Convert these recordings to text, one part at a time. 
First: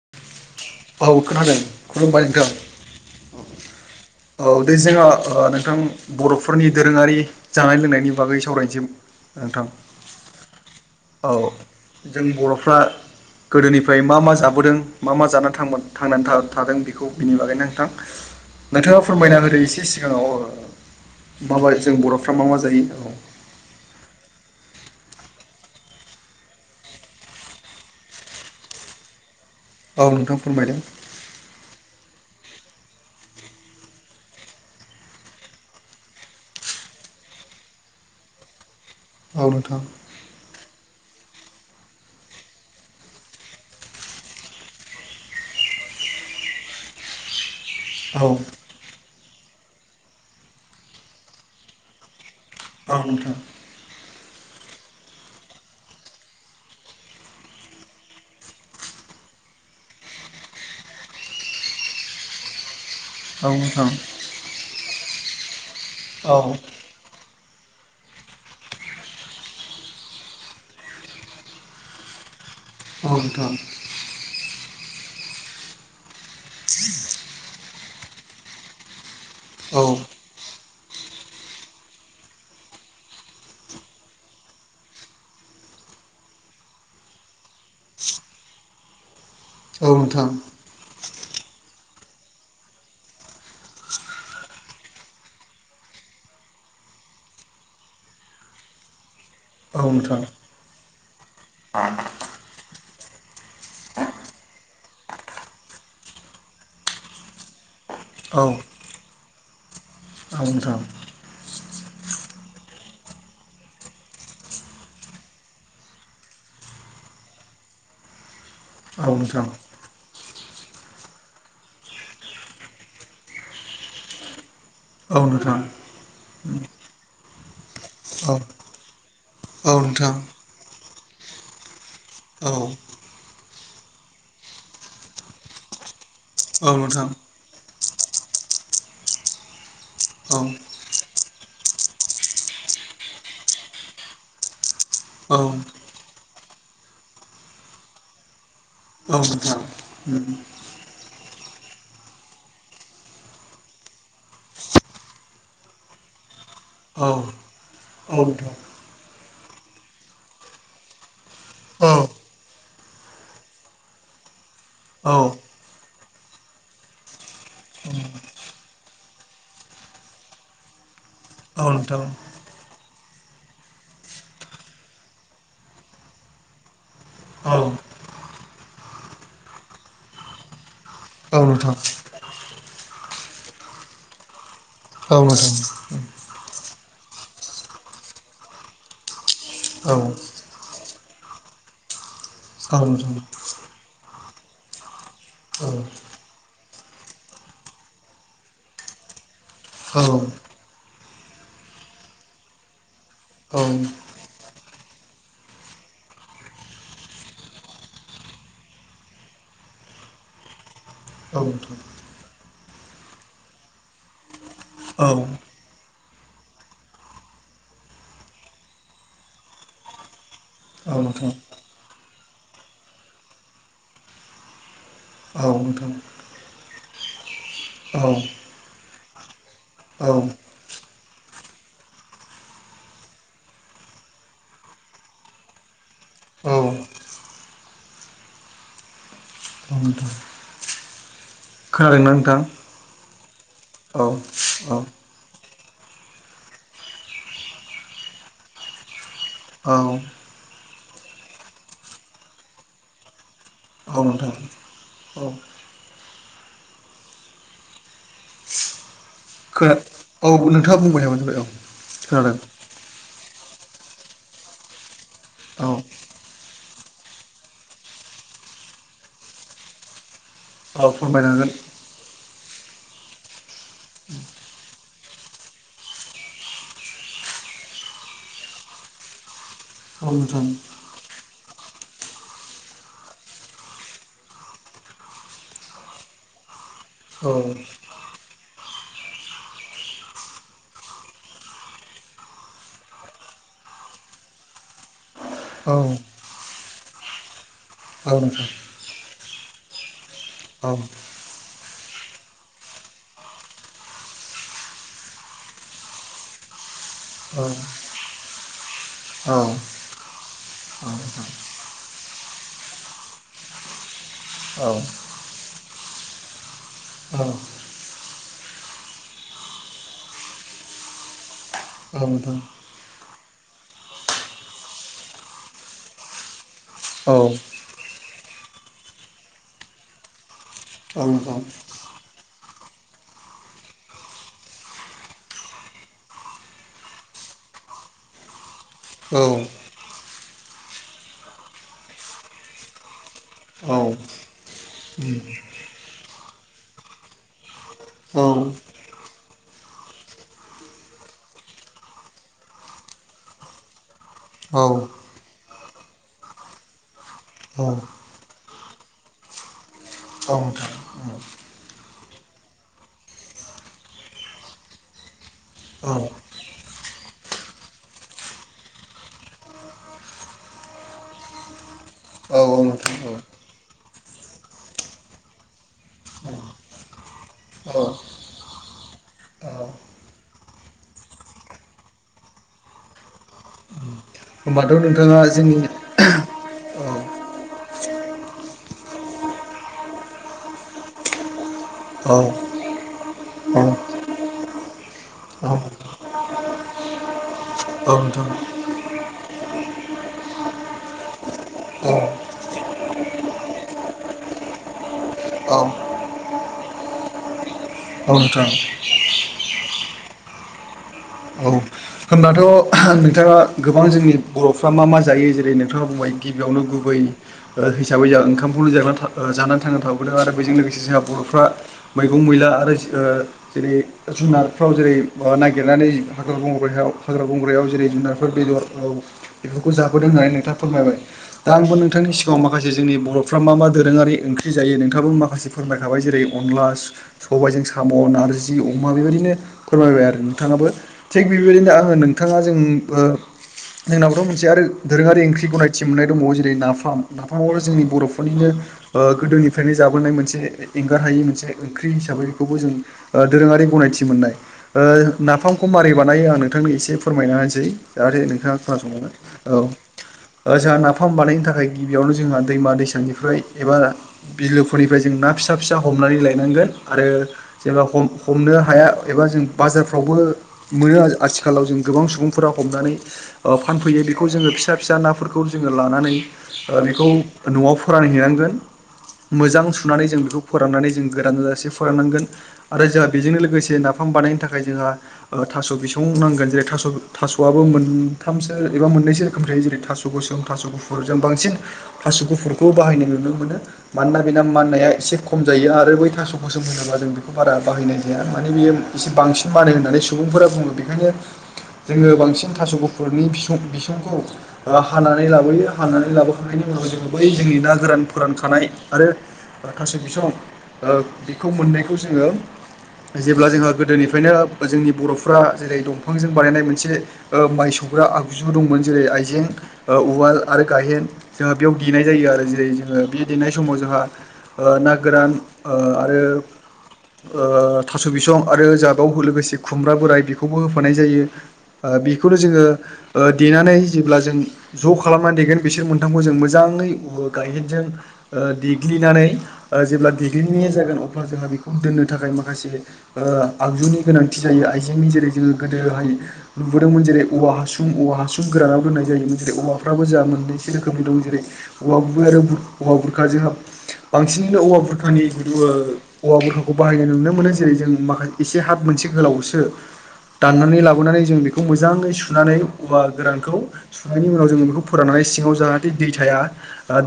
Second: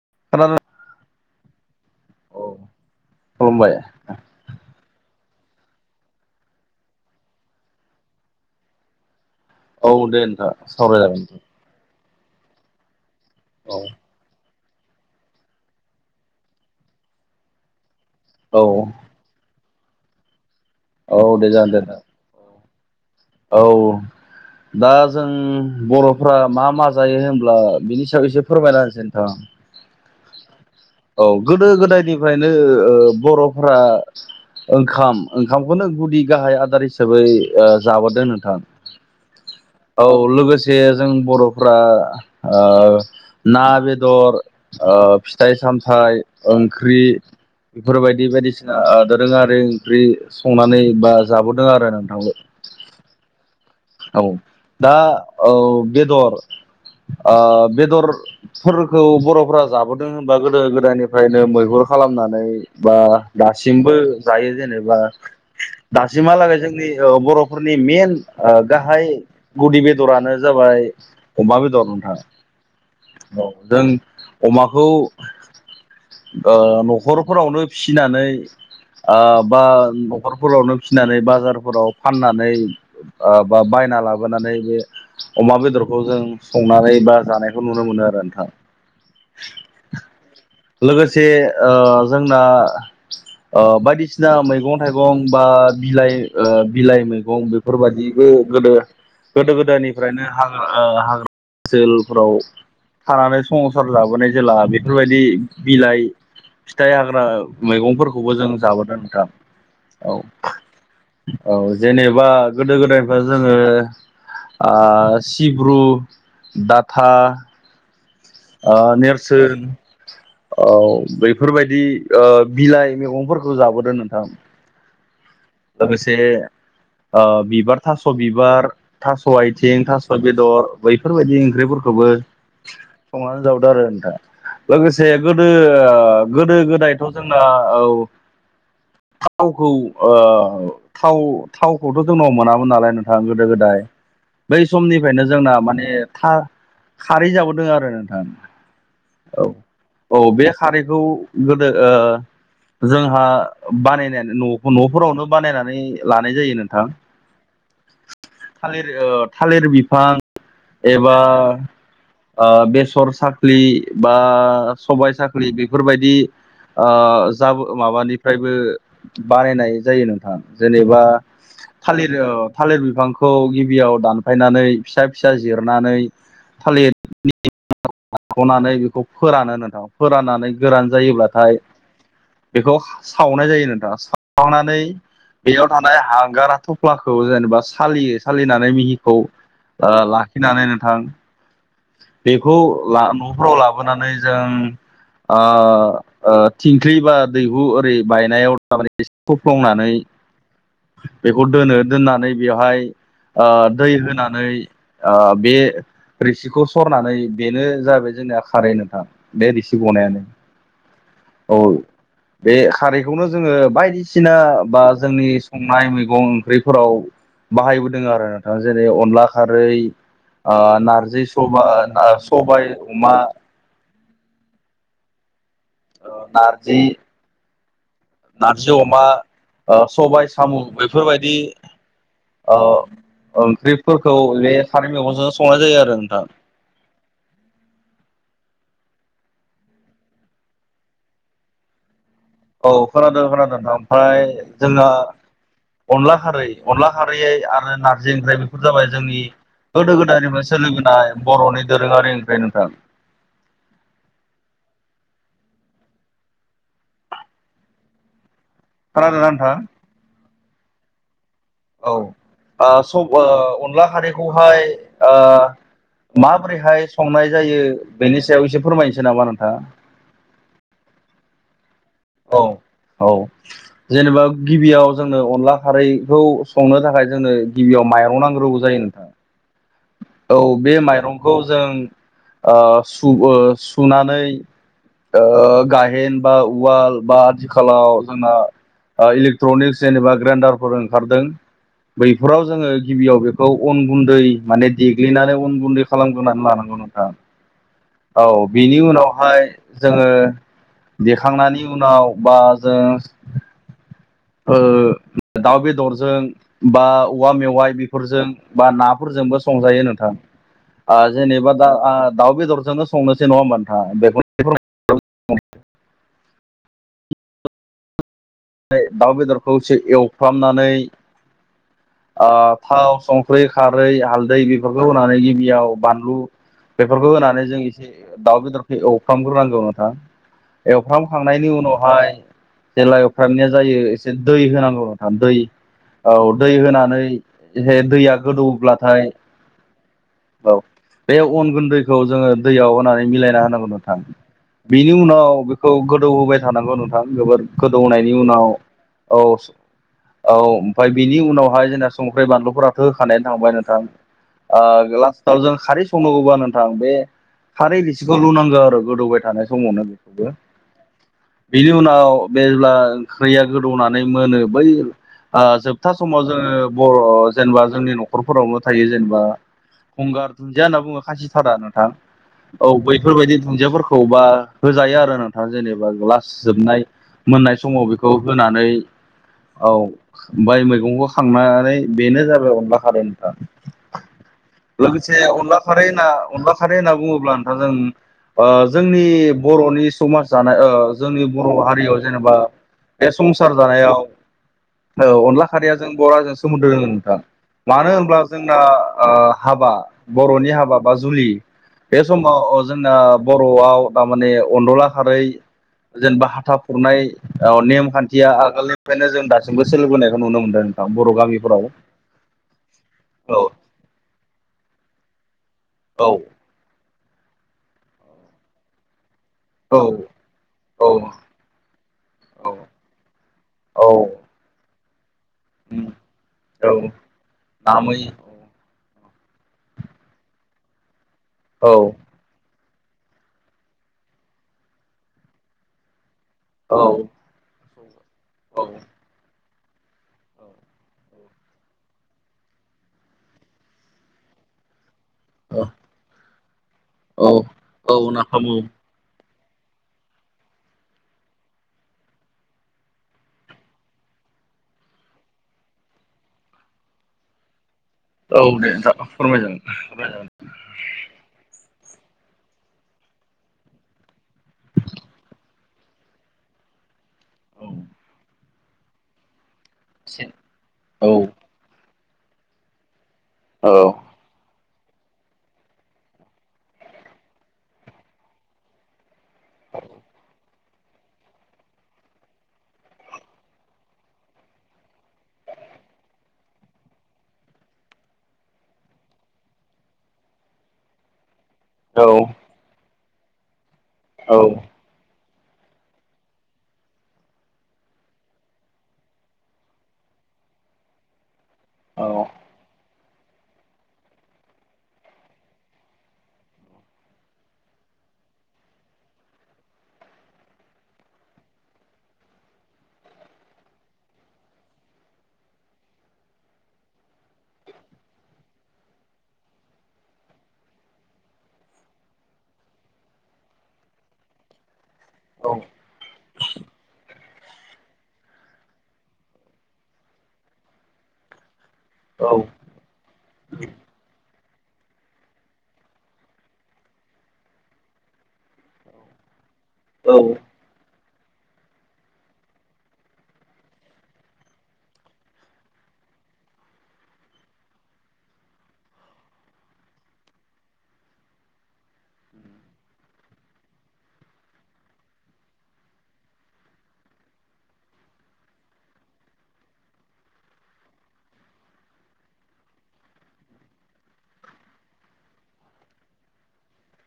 [unintelligible] औ खोनादों खुलुमबाय औ नोंथां खुलुमबाय औ दे जोंङो ओ नोंथां बर'फोरनि दोरोङारि जानाय लोंनायनि बागै सावरायनोसैमोन। औ दे नोंथां सावराय जागोन। जों बर'फ्रा गोदोनिफ्राय मा मा जाबोदों। मा मा जानानै थांमारदो थांनानै थादों बेखौ बिनि बागैनो नोंथां औ नोंथाङा फोरमायना होदो इसे सिगाङाव ओ औ दे जागोन माबादि दे जों नोंथां बर'फ्रा मा मा जायो? औ औ दा जों बर'फ्रा मा मा जायो होनब्ला बिनि सायाव एसे फोरमायना होनोसै नोंथां। औव नोंथां फोरमायदों। औ गोदो गोदायनिफ्रायनो ओ बर'फ्रा ओंखाम ओंखामखौनो गुदि गाहाय आदार हिसाबै ओ जाबोदों नोंथां। औ नोंथां औ लोगोसे जों बर' फ्रा ओ ना बेदर ओ फिथाइ सामथाइ फिथाइ ओंख्रि औ बेफोरबायदि बायदिसिना ओ दोरोङारि आरि संनानै बा जाबोदों आरो नोंथां। औ नोंथां औ दा औव बेदर ओ बेदरफोरखौ बर'फ्रा जाबोदों होनबा गोदो गोदायनिफ्रायनो मैहुर खालामनानै बा औ नोंथां दासिमबो जायो जेनेबा औ दासिमहालागै जोंनि ओ बर'फोरनि मेन ओ गाहाय गुदि बेदरानो जाबाय अमा बेदर नोंथां। औ नोंथां औव जों अमाखौ ओ न'खरफोरावनो फिनानै ओ बा औ न'खरफोरावनो फिनानै बाजारफोराव फाननानै ओ बा बायना लाबोनानै बे अमा बेदरखौ जों संनानै बा जानायखौ नुनो मोनो आरो नोंथां। [inaudible] औ नोंथां। लोगोसे ओ जोंना ओ बायदिसिना मैगं थाइगं बा बिलाइ ओ बिलाइ मैगं बेफोरबायदिबो गोदो गोदो औ नोंथां औ गोदायनिफ्रायनो हाग्रा ओ हाग्रा ओनसोलफोराव थानानै संसार जाबोनाय जेला बेफोरबायदि बिलाइ फिथाइ हाग्रा मैगंफोरखौबो जों जाबोदों नोंथां। औ नोंथां औ जेनेबा गोदो गोदायनिफ्राय जोङो ओ सिब्रु डाथा ओ नोंथां नेरसोन औ बेफोरबायदि ओ बिलाइ मैगंफोरखौ जाबोदों नोंथां। औ नोंथां। लोगोसे ओ बिबार थास' औ बिबार थास' औ आइथिं थास' नोंथां बेदर बैफोरबायदि ओंख्रिफोरखौ खौबो औ संनानै जाबोदों आरो नोंथां लोगोसे गोदो गोदो औ गोदायथ' नोंथां जोंङो औ थावखौ औ ओ थाव थावखौथ' जोंनाव मोनामोन नालाय नोंथांङा गोदो गोदाय बै समनिफ्रायनो औ जोंना माने खा-खारै जाबोदों आरो नोंथां। औ नोंथां औ बे खारैखौ गोदो ओ जोंहा बानायनानै न' न'फोरावनो बानायनानै लानाय जायोमोन। नोंथां औ औ नोंथां औ नोंथां थालिर थालिर बिफां एबा औ बेसर साफ्लि बा सबाय औ साफ्रि बेफोरबायदि ओ जा माबानिफ्रायबो बानायनाय जायो नोंथां जेनेबा नोंथां थालिर थालिर बि बिफांखौ गिबियाव दानफायनानै फिसा फिसा जिरनानै थालिरनि [unintelligible] दानख'नानै बेखौ फोरानो नोंथांङा फोराननानै गोरान जायोब्ला औ औ नोंथां बेखौ सावनाय जायो नोंथांङा सावनानै बेयाव थानाय हां गारा थफ्लाखौ जेनेबा सालियो सालिनानै मिहिखौ औ नोंथां औ नोंथां औ लाखिनानै नों थां बेखौ नोंथां औ ला नोंथां न'फ्राव लाबोनानै जों ओ थिंख्लि बा दैहु ओरै बायनायाव थारमाने एसे सफ्लंनानै औ बेखौ दोनो दोननानै बेवहाय दै होनानै बे रोसि खौ सरनानै बेनो जाबाय जोंनिया खारै नोंथां बे रोसि गनायानो औ नोंथां बे खारैखौनो जोंङो बायदिसिना बा जोंनि संनाय मैगं ओंख्रिफोराव बाहायबोदों आरो नोंथांङा जेरै अनला खारै नारजि नोंथां सबा सबाय अमा औ नारजि नारजि अमा सबाय साम' बेफोरबायदि औ ओंख्रिफोरखौ बे खारि मेगंजों संनाय जायो आरो नोंथां। [inaudible] खोनादों ना नों औ खोनादों खोनादों नोंथां आमफ्राय जोंहा अनला खारै अनला खारैै आरो नारजि ओंख्रि बेफोर जाबाय जोंनि गोदो गोदायनिफ्राय सोलिबोनाय बर'नि दोरोंङारि ओंफ्राय नोंथां। औ नोंथां। औ खोनादोंना नोंथां? खोना औ नोंथांआ [unintelligible] [unintelligible] ओ अनला खारिखौहाय औ माबोरैहाय संनाय जायो बेनि सायाव एसे फोरमायनोसै नामा नोंथां? बाव फोरमायनांगोन औ, औ जेनेबा गिबियाव जोंनो अनला खारैखौ संनो थाखाय जोंनो गिबियाव मायरं नांगोरगौ जायो हागोन औ बे मायरंखौ बेखौ जों ओ सुनानै ओ गायेन बा उवाल बा औ नोंथां औ आथिखालाव जोंना इलेक्ट्रनिक्स जेनेबा ग्रेन्डारफोर ओंखारदों बैफोराव जोंङो गिबियाव बेखौ अन गुन्दै माने देग्लिनानै उन औ गुन्दै खालामग्रोनानै लानांगौ औ नोंथां औ बिनि उनाव बेहाय जोंङो औ देखांनायनि उनाव बा जों दाउ बेदरजों बा औवा मेवाइ बेफोरजों बा नाफोरजों औ जोंबो संजायो नोंथां। नोंथां जेनेबा दा दाउ बेदरजोंनो संनोसै नङा होनबा नोंथाङ बेखौ [inaudible] औ औ दाउ बेदरखौ एसे एवफ्रामनानै नोंथां थाव संख्रि खारै हालदै बेफोरखौ होनानै गिबियाव बानलु बेफोरखौ औ होनानै जों एसे दाउ बेदरखौ एवफ्रामग्रोनांगौ नोंथां। औ नोंथां एवफ्रामखांनायनि उनावहाय जेला एवफ्रामनायया जायो एसे दै होनांगौ नोंथां दै औ दै होनानै दैया गोदौब्ला औ, औ बे अन गुन्दैखौ जोङो दैयाव होनानै मिलायना होनांगौ नोंथां। बिनि उनाव बेखौ गोदौ होबाय थानांगौ नोंथां जोबोर गोदौनायनि उनाव औ औ ओमफफ्राय बेनि उनाव ओमफाय जोंना संख्रिा बानलुफोराथ' होखानायानो थांबाय नोंथां लास्टाव जों खारै संनांगौबा नोंथां बे खारै बिसेखौ लुनांगौ आरो गोदौबाय थानाय समावनो बेखौबो बिनि उनाव जेब्ला ओंख्रिया गोदौनानै मोनो बै जोबथा समाव जोङो बर' जेनेबा जोंनि न'खरफोरावनो थायो जेनेबा गंगार दुन्दिया होनना बुङो खासिथारा नोंथां औ बैफोरबायदि दुन्दियाफोरखौबा होजायो आरो नोंथाङा जेनेबा ला्लास जोबनाय मोननाय औ समाव बेखौ होनानै औ माय मैगंखौ खांनानै बेनो जाबाय अनला खारै नोंथां। होमबाथ' नोंथाङा लोगोसे जोंनि अनला औ खरैना अनलाखारै खारै होनना बुङोब्ला नोंथाङा जों जोंनि बर'नि समाज जानाय जोंनि बर' हारियाव औ जेनेबा बे संसार औ नोंथां जानायाव अनला खारिया जों बर'जों सोमोन्दो रोङोन नोंथां मानो होनब्ला जोंना हाबा बर'नि हाबा बा जुलि औ बे समाव जोंना बर'आव थारमाने अनदला खारै औ जेनेबा हाथा खुरनाय औ नेमखान्थिया नोंथां आगोलनिफ्रायनो जों दासिमबो सोलिबोनायखौ नुनो मोन्दों। औ होनबाथ' नोंथाङा औ गोबां जोंनि बर'फ्रा मा मा जायो जेनब जेरै नोंथाङा औ बुंबाय गिबियावनो गुबै हिसाबै जोंहा ओंखामखौलनो जाना था जानानै थांना औ थाबोदों आरो बेजों लोगोसे औ जोंहा बर'फ्रा मैगं मैला आरो जेरै, औ जुनारफ्राव जेरै उम नागिरनानै हाग्रा औ बंग्रायाव हाग्रा बंग्रायाव जेरै नामै जुनारफोर बेदर औ बेफोरखौ जाबोदों होननानै नोंथाङा फोरमायबाय दा औ आंबो नोंथांनि सिगाङाव मा माखासे जोंनि बर'फ्रा मा मा दोरोङारि ओंख्रि जायो नोंथाङाबो माखासे फोरमायखाबाय जेरै अनला औ सबायजों साम' नारजि औ अमा बेबायदिनो फोरमायबाय आरो नोंथाङाबो थिग बेबायदिनो आङो नोंथाङा जों जोंनावथ' मोनसे आरो दोरोङारि ओंख्रि औ गनायथि मोननाय दङो जेरै नाफाम औ नाफामाव जोंनि औ नाफाम बर'फोरनिनो औ गोदोनि फ्रायनो जाबोनाय मोनसे एंगार हायि मोनसे ओंख्रि हिसाबै बेखौबो जों दोरोङारि गनायथि मोन्नाय नाफामखौ मारै बानायो आं नोंथांनि एसे फोरमायना होनसै जाहाथे औ नोंथाङा दे नोंथां खोनासंलाङो फोरमायजागोन औ जोंहा नाफाम बानायनो थाखाय गिबियावनो जोंहा दैमा दैसानिफ्राय एबा बिलोफोरनिफ्राय जों ना फिसा फिसा हमनानै लायनांगोन आरो औ जेनेबा हमनो हाया एबा जों बाजारफ्रावबो मोनो औ आथिखालाव जों गोबां सुबुंफोरा हमनानै औ फानफैयो बेखौ जोङो फिसा फिसा नाफोरखौ जोङो लानानै बेखौ न'आव फोरानहैनांगोन मोजां सुनानै जों बेखौ फोराननानै जों गोरान जाजासे फोराननांगोन आरो जोंहा बेजोंनो लोगोसे नाफाम बानायनो थाखाय जोंहा थास' बिसं नांगोन जेरै थास' थास'आबो मोनथामसो एबा मोननैसो रोखोम थायो जेरै थास'खौसो जों थास' गुफुरजों बांसिन औ थास गुफुरखौ बाहायनो नुनो मोनो मानोना औ बेना माननाया एसे खम जायो आरो बै थास'खौसोम होनाबा जों बेखौ बारा बाहायनाय जाया माने बियो एसे बांसिन बानो होननानै स सुबुंफोरा बुङो बेखायनो औ जोङो बांसिन थास'खौ गुपुरनि बिस बिसंखौ हानानै लाबोयो हानानै लाबोखांनायनि उनाव जोङो बै जोंनि ना गोरान फोरानखानाय आरो माखासे बिसं बेखौ मोननायखौ जोङो जेब्ला जोंहा गोदोनिफ्रायनो जोंनि बर'फ्रा जेरै दंफांजों बानायनाय मोनसे माइ सौग्रा आगजु दंमोन जेरै आइजें उवाल आरो गायहेन जोंहा बेयाव देनाय जायो आरो जेरै जोङो बे देनाय समाव जोंहा ना गोरान औ आरो थास' बिसं आरो जागाव लोगोसे खुमब्रा बोराय बेखौबो होफानाय जायो औ बेखौनो औ जोङो देनानै जेब्ला जों ज' खालामनानै देगोन बिसोर मोनथामखौ जों मोजाङै गायहेनजों देग्लिनानै जेब्ला देग्लिनाया जागोन अब्ला जोंहा बेखौ दोननो थाखाय माखासे आगजुनि गोनांथि थि जायो आइजेंनि जेरै जोङो गोदोहाय नुबोदोंमोन जेरै औवा हासुं औवा हासुं गोरानाव दोननाय जायोमोन जेरै औवाफ्राबो जों मोननैसो रोखोमनि दं जेरै औवा गुबै आरो औवा बुरखाजोंहा बांसिनैनो औवा बुरखानि गु औवा बुरखाखौ बाहायनाय नुनो मोनो जेरै जों माखासे एसे हाब मोनसे गोलावसो दाननानै लाबोनानै जों बेखौ मोजाङै सुनानै औवा गोरानखौ सुनायनि उनाव जों बेखौ फोराननानै सिङाव जाहाथे दै थाया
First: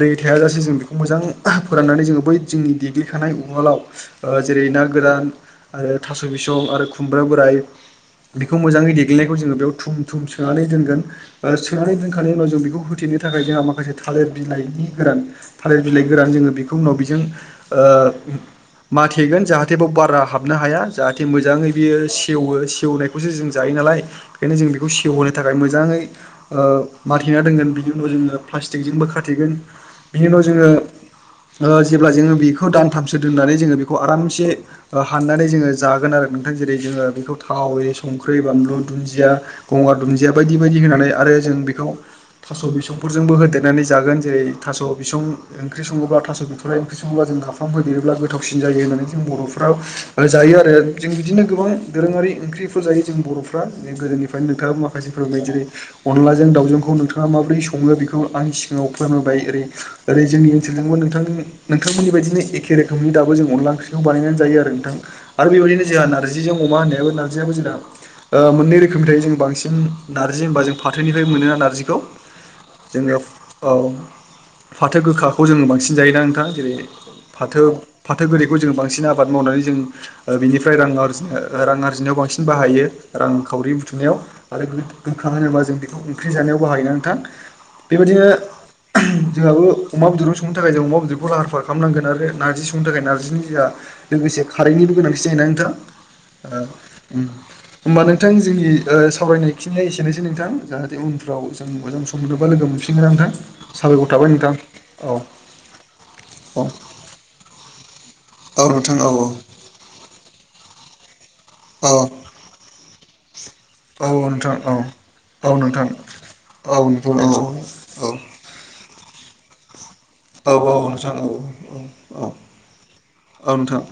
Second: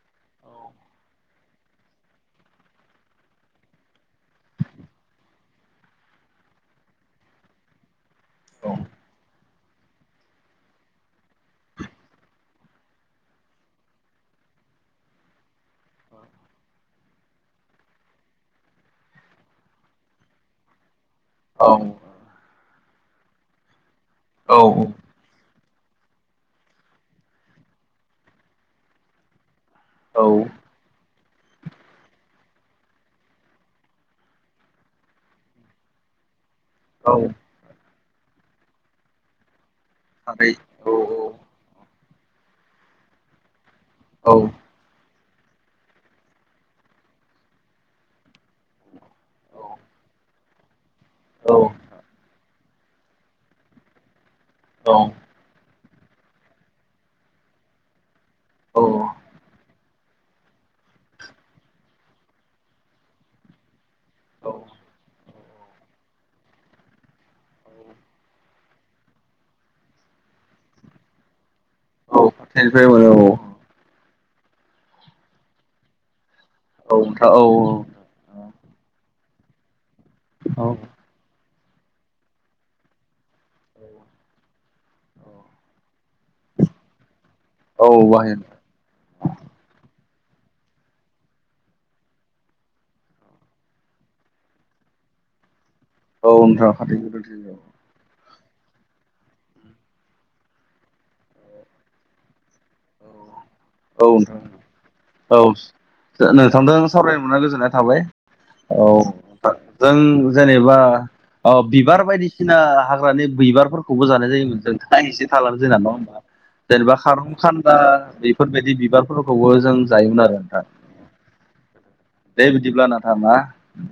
दै थायाज जासे जों बेखौ मोजां फोराननानै जोङो बै जोंनि उलाव जेरै ना गोरान थास बिसंआरो आरो खुमब्रा बोराय बेखौ मोजाङै देग्नायखौ जोङो बेयाव थुम थुम सोनानै दोनगोन सोनानै दोनखांनायनि उनाव जों बेखौ होथेनो थाखाय जोंहा माखासे थालिर बिलाइ गोरान थालिर बिलाइ गोरान जोङो बेखौ उनाव बेजों माथेगोन जाहाथे बेयाव बारा हाबनो हाया जाहाथे मोजाङै बियो सेवो सेवनायखौसो जों जायो नालाय बेओंखायनो जों बेखौ सेवहोनो थाखाय मोजाङै माराथेना दोनगोन बिनि उनाव जोङो प्लास्टिकजोंबो खाथेगोन बिनि उनाव जोङो जेब्ला जोङो बेखौ दानथामसो दोननानै जोङो बेखौ आरामसे हाननानै जोङो जागोन आरो जेरै जोङो औ बेखौ थाव संख्रि बानलु दुन्दिया गगार दुन्दिया खारै बायदि बायदि औ होनानै आरो जों बेखौ थास' बिसौफोरजोंबो होदेरनानै जागोन औ जेरै थास' बिसं ओंख्रि सङोब्ला थास' बिथ'रा ओंख्रि सङोब्ला जों गाफाम होोदेरोब्ला गोथावसिन जायो होननानै जों बर'फोराव जायो जायो आरो जों बिदिनो औ गोबां दोरोङारि ओंख्रिफोर जायो जों बर'फ्रा गोदोनिफ्राय फ्राय नोंथाङा मासे फोरोंनाय जेरै अनलाजों दावजोंखौ नोंथाङा माबोरै सङो बेखौ खौ आं सिगाङाव फोरमबाय ओरै ओरै जोंनि ओनोलजोंबो नोंथ नोंथांमोननि बायदिनो एखे रोखोमनि दाबो जों अनला ओंख्रि बानायनानै जायो आरो नोंथां आरो बेबायदिनो जोंहा नारजिजों अमा होननाय नारजियाबो जों मोननै रो खोमनि थायो जों बांसि नारजि होनबा जों फाथोनिफ्राय मोन नारजि नारजिखौ फाथोनिफ्राय मोनो जोंनियाव औ फाथो गोखाखौ जोङो बांसिन जायोना नोंथां? जेरै औ नोंथां औ फाथो फाथो गोरैखौ जों बांसिन आबाद मावनानै जों ओ बेनि औ जिनो रां आरजिनायाव बांसिन बाहायो। रांखावरि बुथुमनायाव आरो गोखा होनोबा जों बेखौ ओंख्रि जानायाव बाहायोना नोंथां? औ बेबायदिनो बाहायो औ जोंहाबो अमा बेदर संनो थाखाय जों अमा बेदरखौ लाहार फाहार खालामनांगोन आरो नारजि संनो थाखाय नारजिनि लोगोसे खारैनि गोनांथि जायो औ नोंथां खारैखौ गोनांथि जायो। होमबानो नोंथां जोंनि सावरायनाय खिननाया एसेनोसै नोंथां जाहाथे उनफ्राव जों मोजां सम बा लोगो मोनफिनगोना नोंथां औ साबायखर थाबाय नोंथां औ। औ नोंथांजों सावरायनो मोना गोजोननाय थाबाय। औ जों जेनेबा ओ औ बिबार बायदिसिना हाग्रा माने औ बिबारफोरखौबो जानाय नोंथां जायोमोन जों औ एसे थाल औ जों नोंथां नङा हबा औ जेनेबा नोंथां खार' औ खान्दा औ बेफोरबायदि बिबारफोरखौबो जों जायोमोन आरो नोंथा। औ नोंथां औ औ दे बिदिब्ला नोंथा ना। औ नोंथां